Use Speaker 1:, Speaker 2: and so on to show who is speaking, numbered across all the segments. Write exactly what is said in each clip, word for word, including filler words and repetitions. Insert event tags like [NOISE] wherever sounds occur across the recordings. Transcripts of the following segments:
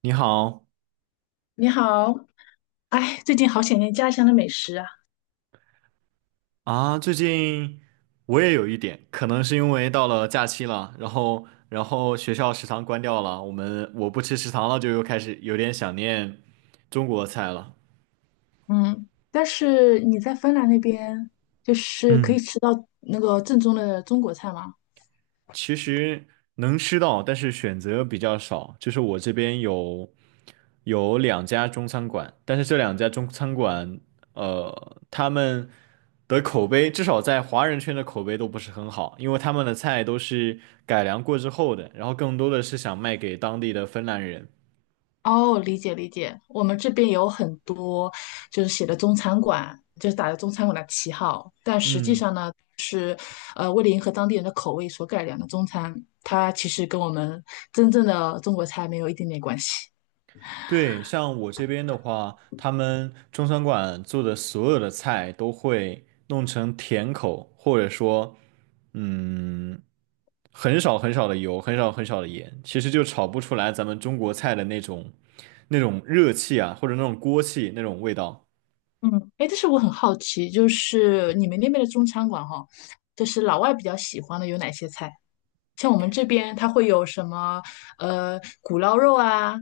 Speaker 1: 你好
Speaker 2: 你好，哎，最近好想念家乡的美食啊。
Speaker 1: 啊，最近我也有一点，可能是因为到了假期了，然后然后学校食堂关掉了，我们我不吃食堂了，就又开始有点想念中国菜了。
Speaker 2: 嗯，但是你在芬兰那边，就是可
Speaker 1: 嗯。
Speaker 2: 以吃到那个正宗的中国菜吗？
Speaker 1: 其实能吃到，但是选择比较少。就是我这边有有两家中餐馆，但是这两家中餐馆，呃，他们的口碑至少在华人圈的口碑都不是很好，因为他们的菜都是改良过之后的，然后更多的是想卖给当地的芬兰人。
Speaker 2: 哦，理解理解。我们这边有很多就是写的中餐馆，就是打着中餐馆的旗号，但实际
Speaker 1: 嗯。
Speaker 2: 上呢，呃，为了迎合当地人的口味所改良的中餐，它其实跟我们真正的中国菜没有一点点关系。
Speaker 1: 对，像我这边的话，他们中餐馆做的所有的菜都会弄成甜口，或者说，嗯，很少很少的油，很少很少的盐，其实就炒不出来咱们中国菜的那种那种热气啊，或者那种锅气那种味道。
Speaker 2: 嗯，哎，但是我很好奇，就是你们那边的中餐馆哈，就是老外比较喜欢的有哪些菜？像我们这边，它会有什么呃古捞肉啊，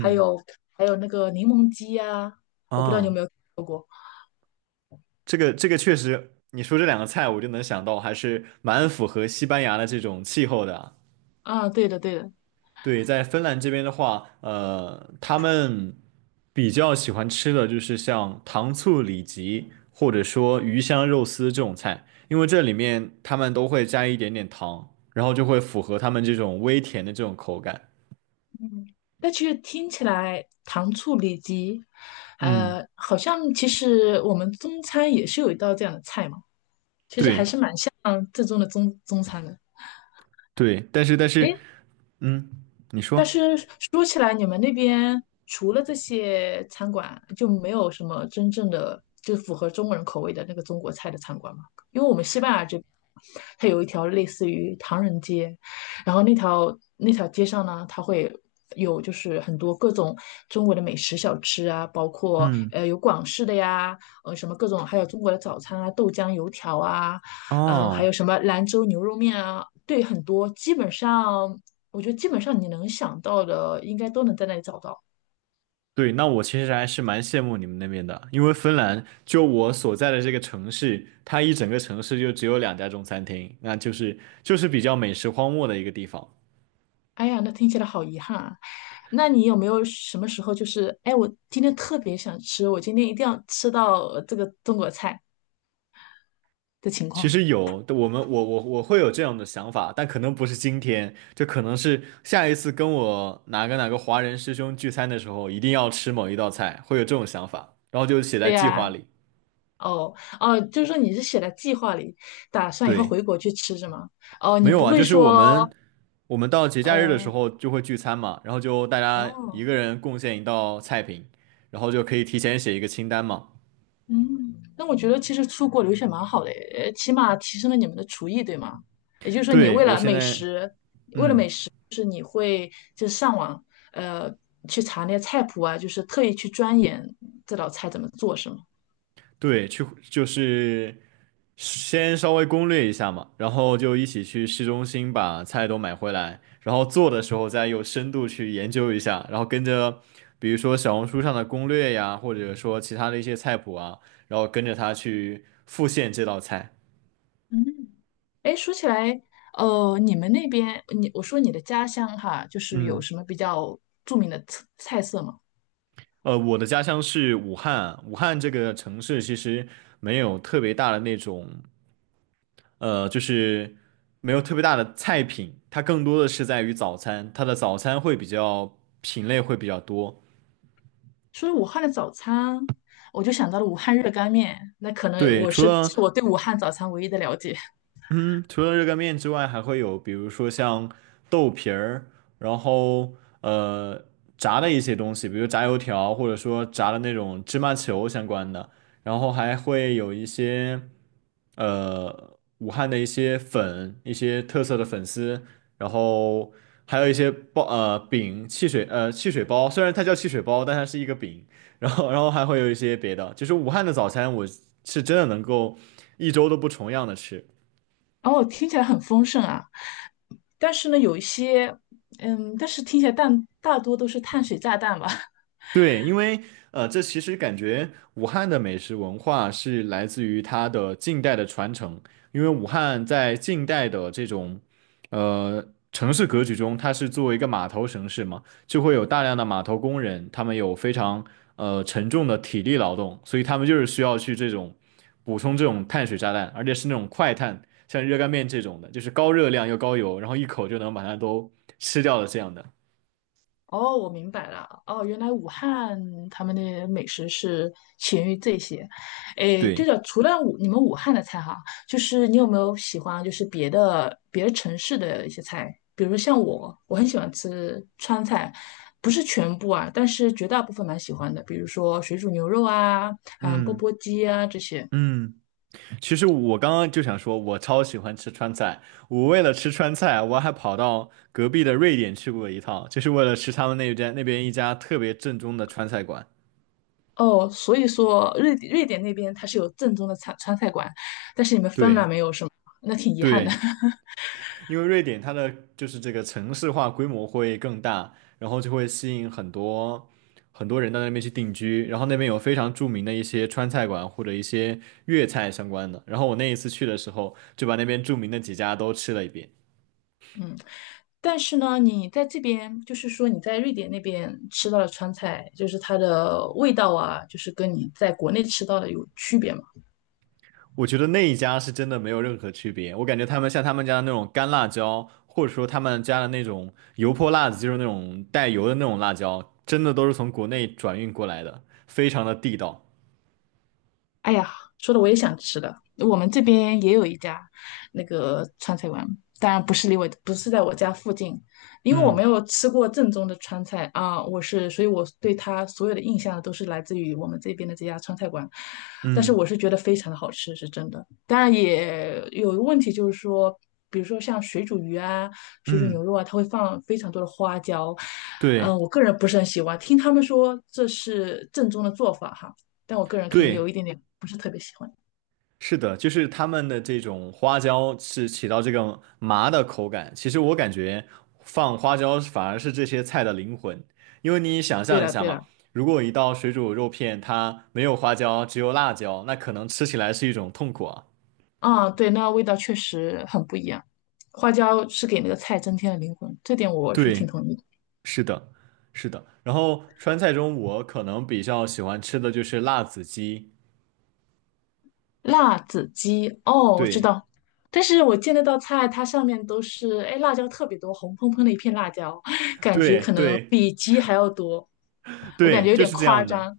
Speaker 2: 还有还有那个柠檬鸡啊，我不知道你有
Speaker 1: 啊，
Speaker 2: 没有吃过
Speaker 1: 这个这个确实，你说这两个菜，我就能想到，还是蛮符合西班牙的这种气候的啊。
Speaker 2: 啊？对的，对的。
Speaker 1: 对，在芬兰这边的话，呃，他们比较喜欢吃的就是像糖醋里脊，或者说鱼香肉丝这种菜，因为这里面他们都会加一点点糖，然后就会符合他们这种微甜的这种口感。
Speaker 2: 但其实听起来糖醋里脊，
Speaker 1: 嗯，
Speaker 2: 呃，好像其实我们中餐也是有一道这样的菜嘛，
Speaker 1: 对
Speaker 2: 嗯，正宗的中中餐的。
Speaker 1: 对，但是但是，嗯，你
Speaker 2: 但
Speaker 1: 说，
Speaker 2: 是说起来，你们那边除了这些餐馆，就没有什么真正的就符合中国人口味的那个中国菜的餐馆吗？因为我们西班牙这边，它有一条类似于唐人街，然后那条那条街上呢，它会有就是很多各种中国的美食小吃啊，包括
Speaker 1: 嗯，
Speaker 2: 呃有广式的呀，呃什么各种，还有中国的早餐啊，豆浆油条啊，嗯、还
Speaker 1: 哦。
Speaker 2: 有什么兰州牛肉面啊，对，很多基本上。我觉得基本上你能想到的，应该都能在那里找到。
Speaker 1: 对，那我其实还是蛮羡慕你们那边的，因为芬兰就我所在的这个城市，它一整个城市就只有两家中餐厅，那就是就是比较美食荒漠的一个地方。
Speaker 2: 哎呀，那听起来好遗憾啊！那你有没有什么时候就是，哎，我今天特别想吃，我今天一定要吃到这个中国菜的情
Speaker 1: 其
Speaker 2: 况？
Speaker 1: 实有，我们我我我会有这样的想法，但可能不是今天，就可能是下一次跟我哪个哪个华人师兄聚餐的时候，一定要吃某一道菜，会有这种想法，然后就写在
Speaker 2: 对
Speaker 1: 计划
Speaker 2: 呀、
Speaker 1: 里。
Speaker 2: 哦哦，就是说你是写在计划里，打算以后
Speaker 1: 对。
Speaker 2: 回国去吃是吗？哦，
Speaker 1: 没
Speaker 2: 你
Speaker 1: 有
Speaker 2: 不
Speaker 1: 啊，
Speaker 2: 会
Speaker 1: 就是我们
Speaker 2: 说，
Speaker 1: 我们到节假日的时
Speaker 2: 嗯、
Speaker 1: 候就会聚餐嘛，然后就大家一
Speaker 2: 哦，
Speaker 1: 个人贡献一道菜品，然后就可以提前写一个清单嘛。
Speaker 2: 嗯，那我觉得其实出国留学蛮好的诶，呃起码提升了你们的厨艺，对吗？也就是说，你
Speaker 1: 对，
Speaker 2: 为
Speaker 1: 我
Speaker 2: 了
Speaker 1: 现
Speaker 2: 美
Speaker 1: 在，
Speaker 2: 食
Speaker 1: 嗯，
Speaker 2: 就是上网呃去查那些菜谱啊，就是特意去钻研这道菜怎么做，是吗？
Speaker 1: 对，去就是先稍微攻略一下嘛，然后就一起去市中心把菜都买回来，然后做的时候再有深度去研究一下，然后跟着比如说小红书上的攻略呀，或者说其他的一些菜谱啊，然后跟着他去复现这道菜。
Speaker 2: 嗯，哎，说起来，哦，你们那边，你我说你的家乡哈，就是有
Speaker 1: 嗯。
Speaker 2: 什么比较著名的菜菜色吗？
Speaker 1: 呃，我的家乡是武汉，武汉这个城市其实没有特别大的那种，呃，就是没有特别大的菜品，它更多的是在于早餐，它的早餐会比较品类会比较多。
Speaker 2: 说武汉的早餐，我就想到了武汉热干面，那可能
Speaker 1: 对，
Speaker 2: 我
Speaker 1: 除
Speaker 2: 是
Speaker 1: 了
Speaker 2: 是我对武汉早餐唯一的了解。[LAUGHS]
Speaker 1: 嗯，除了热干面之外，还会有比如说像豆皮儿，然后呃炸的一些东西，比如炸油条，或者说炸的那种芝麻球相关的，然后还会有一些呃武汉的一些粉，一些特色的粉丝，然后还有一些包呃饼、汽水呃汽水包，虽然它叫汽水包，但它是一个饼，然后然后还会有一些别的，就是武汉的早餐，我是真的能够一周都不重样的吃。
Speaker 2: 然后听起来很丰盛啊，但是呢，有一些，嗯，但是听起来但大多都是碳水炸弹吧。[LAUGHS]
Speaker 1: 对，因为呃，这其实感觉武汉的美食文化是来自于它的近代的传承，因为武汉在近代的这种呃城市格局中，它是作为一个码头城市嘛，就会有大量的码头工人，他们有非常呃沉重的体力劳动，所以他们就是需要去这种补充这种碳水炸弹，而且是那种快碳，像热干面这种的，就是高热量又高油，然后一口就能把它都吃掉的这样的。
Speaker 2: 哦，我明白了。哦，原来武汉他们的美食是起源于这些。诶，对
Speaker 1: 对，
Speaker 2: 了，除了武你们武汉的菜哈，就是你有没有喜欢就是别的别的城市的一些菜？比如说像我，我很喜欢吃川菜，不是全部啊，但是绝大部分蛮喜欢的。比如说水煮牛肉啊，嗯，钵
Speaker 1: 嗯
Speaker 2: 钵鸡啊这些。
Speaker 1: 嗯。其实我刚刚就想说，我超喜欢吃川菜。我为了吃川菜，我还跑到隔壁的瑞典去过一趟，就是为了吃他们那边那边一家特别正宗的川菜馆。
Speaker 2: 哦，所以说瑞瑞典那边它是有正宗的川川菜馆，但是你们芬
Speaker 1: 对
Speaker 2: 兰没有是吗？那挺遗憾的。
Speaker 1: 对，因为瑞典它的就是这个城市化规模会更大，然后就会吸引很多很多人到那边去定居，然后那边有非常著名的一些川菜馆或者一些粤菜相关的。然后我那一次去的时候，就把那边著名的几家都吃了一遍。
Speaker 2: [LAUGHS] 嗯。但是呢，你在这边，就是说你在瑞典那边吃到的川菜，就是它的味道啊，就是跟你在国内吃到的有区别嘛。
Speaker 1: 我觉得那一家是真的没有任何区别，我感觉他们像他们家的那种干辣椒，或者说他们家的那种油泼辣子，就是那种带油的那种辣椒，真的都是从国内转运过来的，非常的地道。
Speaker 2: 哎呀，说的我也想吃了。我们这边也有一家那个川菜馆，当然不是离我，不是在我家附近，因为我没
Speaker 1: 嗯
Speaker 2: 有吃过正宗的川菜啊，我是，所以我对它所有的印象都是来自于我们这边的这家川菜馆。但是我
Speaker 1: 嗯
Speaker 2: 是觉得非常的好吃，是真的。当然也有一个问题，就是说，比如说像水煮鱼啊、水煮
Speaker 1: 嗯，
Speaker 2: 牛肉啊，它会放非常多的花椒，
Speaker 1: 对
Speaker 2: 嗯，我个人不是很喜欢。听他们说这是正宗的做法哈。但我个人可能有
Speaker 1: 对，
Speaker 2: 一点点不是特别喜欢。
Speaker 1: 是的，就是他们的这种花椒是起到这个麻的口感。其实我感觉放花椒反而是这些菜的灵魂，因为你想
Speaker 2: 对
Speaker 1: 象一
Speaker 2: 了
Speaker 1: 下
Speaker 2: 对
Speaker 1: 嘛，
Speaker 2: 了，
Speaker 1: 如果一道水煮肉片它没有花椒，只有辣椒，那可能吃起来是一种痛苦啊。
Speaker 2: 啊，对，那味道确实很不一样。花椒是给那个菜增添了灵魂，这点我是挺
Speaker 1: 对，
Speaker 2: 同意的
Speaker 1: 是的，是的。然后川菜中，我可能比较喜欢吃的就是辣子鸡。
Speaker 2: 辣子鸡，哦，我知
Speaker 1: 对，
Speaker 2: 道，但是我见那道菜，它上面都是，哎，辣椒特别多，红喷喷的一片辣椒，[LAUGHS] [SUCKS TEETH] 感觉
Speaker 1: 对，
Speaker 2: 可能
Speaker 1: 对，
Speaker 2: 比鸡还要多，我感
Speaker 1: 对，
Speaker 2: 觉有
Speaker 1: 就
Speaker 2: 点
Speaker 1: 是这
Speaker 2: 夸
Speaker 1: 样的。
Speaker 2: 张。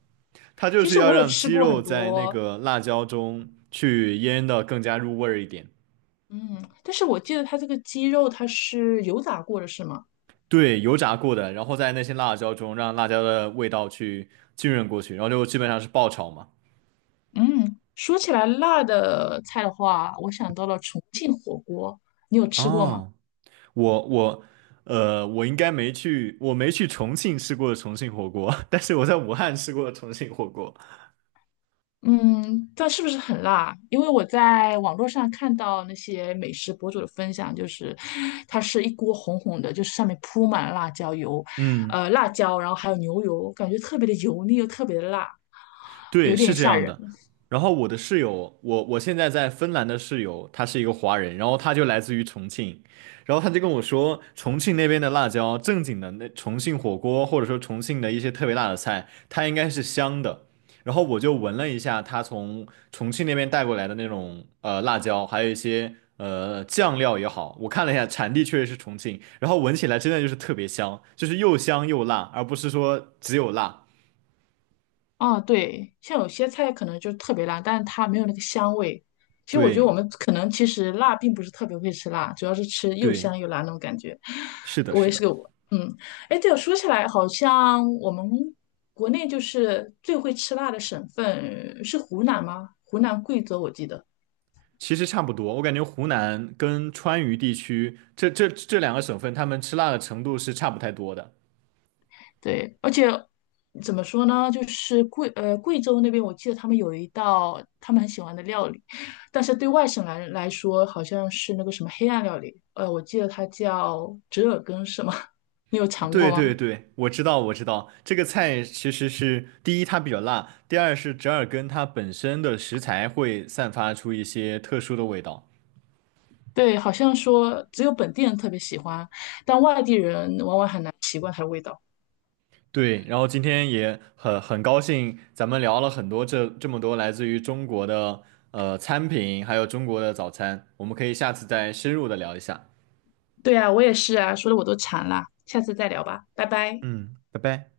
Speaker 1: 它就
Speaker 2: 其
Speaker 1: 是
Speaker 2: 实
Speaker 1: 要
Speaker 2: 我有
Speaker 1: 让
Speaker 2: 吃
Speaker 1: 鸡
Speaker 2: 过很
Speaker 1: 肉在那
Speaker 2: 多，
Speaker 1: 个辣椒中去腌的更加入味儿一点。
Speaker 2: 嗯，但是我记得它这个鸡肉它是油炸过的，是吗？
Speaker 1: 对，油炸过的，然后在那些辣椒中让辣椒的味道去浸润过去，然后就基本上是爆炒嘛。
Speaker 2: 嗯，说起来辣的菜的话，我想到了重庆火锅，你有吃过吗？
Speaker 1: 哦，我我呃，我应该没去，我没去重庆吃过重庆火锅，[LAUGHS] 但是我在武汉吃过重庆火锅。
Speaker 2: 嗯，但是不是很辣？因为我在网络上看到那些美食博主的分享，就是它是一锅红红的，就是上面铺满了辣椒油，
Speaker 1: 嗯。
Speaker 2: 呃，辣椒，然后还有牛油，感觉特别的油腻又特别的辣，
Speaker 1: 对，
Speaker 2: 有
Speaker 1: 是
Speaker 2: 点
Speaker 1: 这
Speaker 2: 吓
Speaker 1: 样
Speaker 2: 人。
Speaker 1: 的。然后我的室友，我我现在在芬兰的室友，他是一个华人，然后他就来自于重庆，然后他就跟我说，重庆那边的辣椒，正经的那重庆火锅，或者说重庆的一些特别辣的菜，它应该是香的。然后我就闻了一下他从重庆那边带过来的那种呃辣椒，还有一些呃酱料也好，我看了一下，产地确实是重庆，然后闻起来真的就是特别香，就是又香又辣，而不是说只有辣。
Speaker 2: 啊，对，像有些菜可能就特别辣，但是它没有那个香味。其实我觉得
Speaker 1: 对
Speaker 2: 我们可能其实辣并不是特别会吃辣，主要是吃又
Speaker 1: 对。
Speaker 2: 香又辣那种感觉。
Speaker 1: 是的，
Speaker 2: 我
Speaker 1: 是
Speaker 2: 也是
Speaker 1: 的，
Speaker 2: 个我，嗯，哎，对，我说起来，好像我们国内就是最会吃辣的省份是湖南吗？湖南、贵州，我记得。
Speaker 1: 其实差不多。我感觉湖南跟川渝地区这这这两个省份，他们吃辣的程度是差不太多的。
Speaker 2: 对，而且怎么说呢，就是贵呃贵州那边，我记得他们有一道他们很喜欢的料理，但是对外省来人来说，好像是那个什么黑暗料理，呃，我记得它叫折耳根，是吗？[LAUGHS] 你有尝过
Speaker 1: 对对
Speaker 2: 吗？
Speaker 1: 对，我知道，我知道，这个菜其实是第一它比较辣，第二是折耳根它本身的食材会散发出一些特殊的味道。
Speaker 2: 对，好像说只有本地人特别喜欢，但外地人往往很难习惯它的味道。
Speaker 1: 对，然后今天也很很高兴，咱们聊了很多这这么多来自于中国的呃餐品，还有中国的早餐，我们可以下次再深入的聊一下。
Speaker 2: 对啊，我也是啊，说的我都馋了，下次再聊吧，拜拜。
Speaker 1: 嗯，拜拜。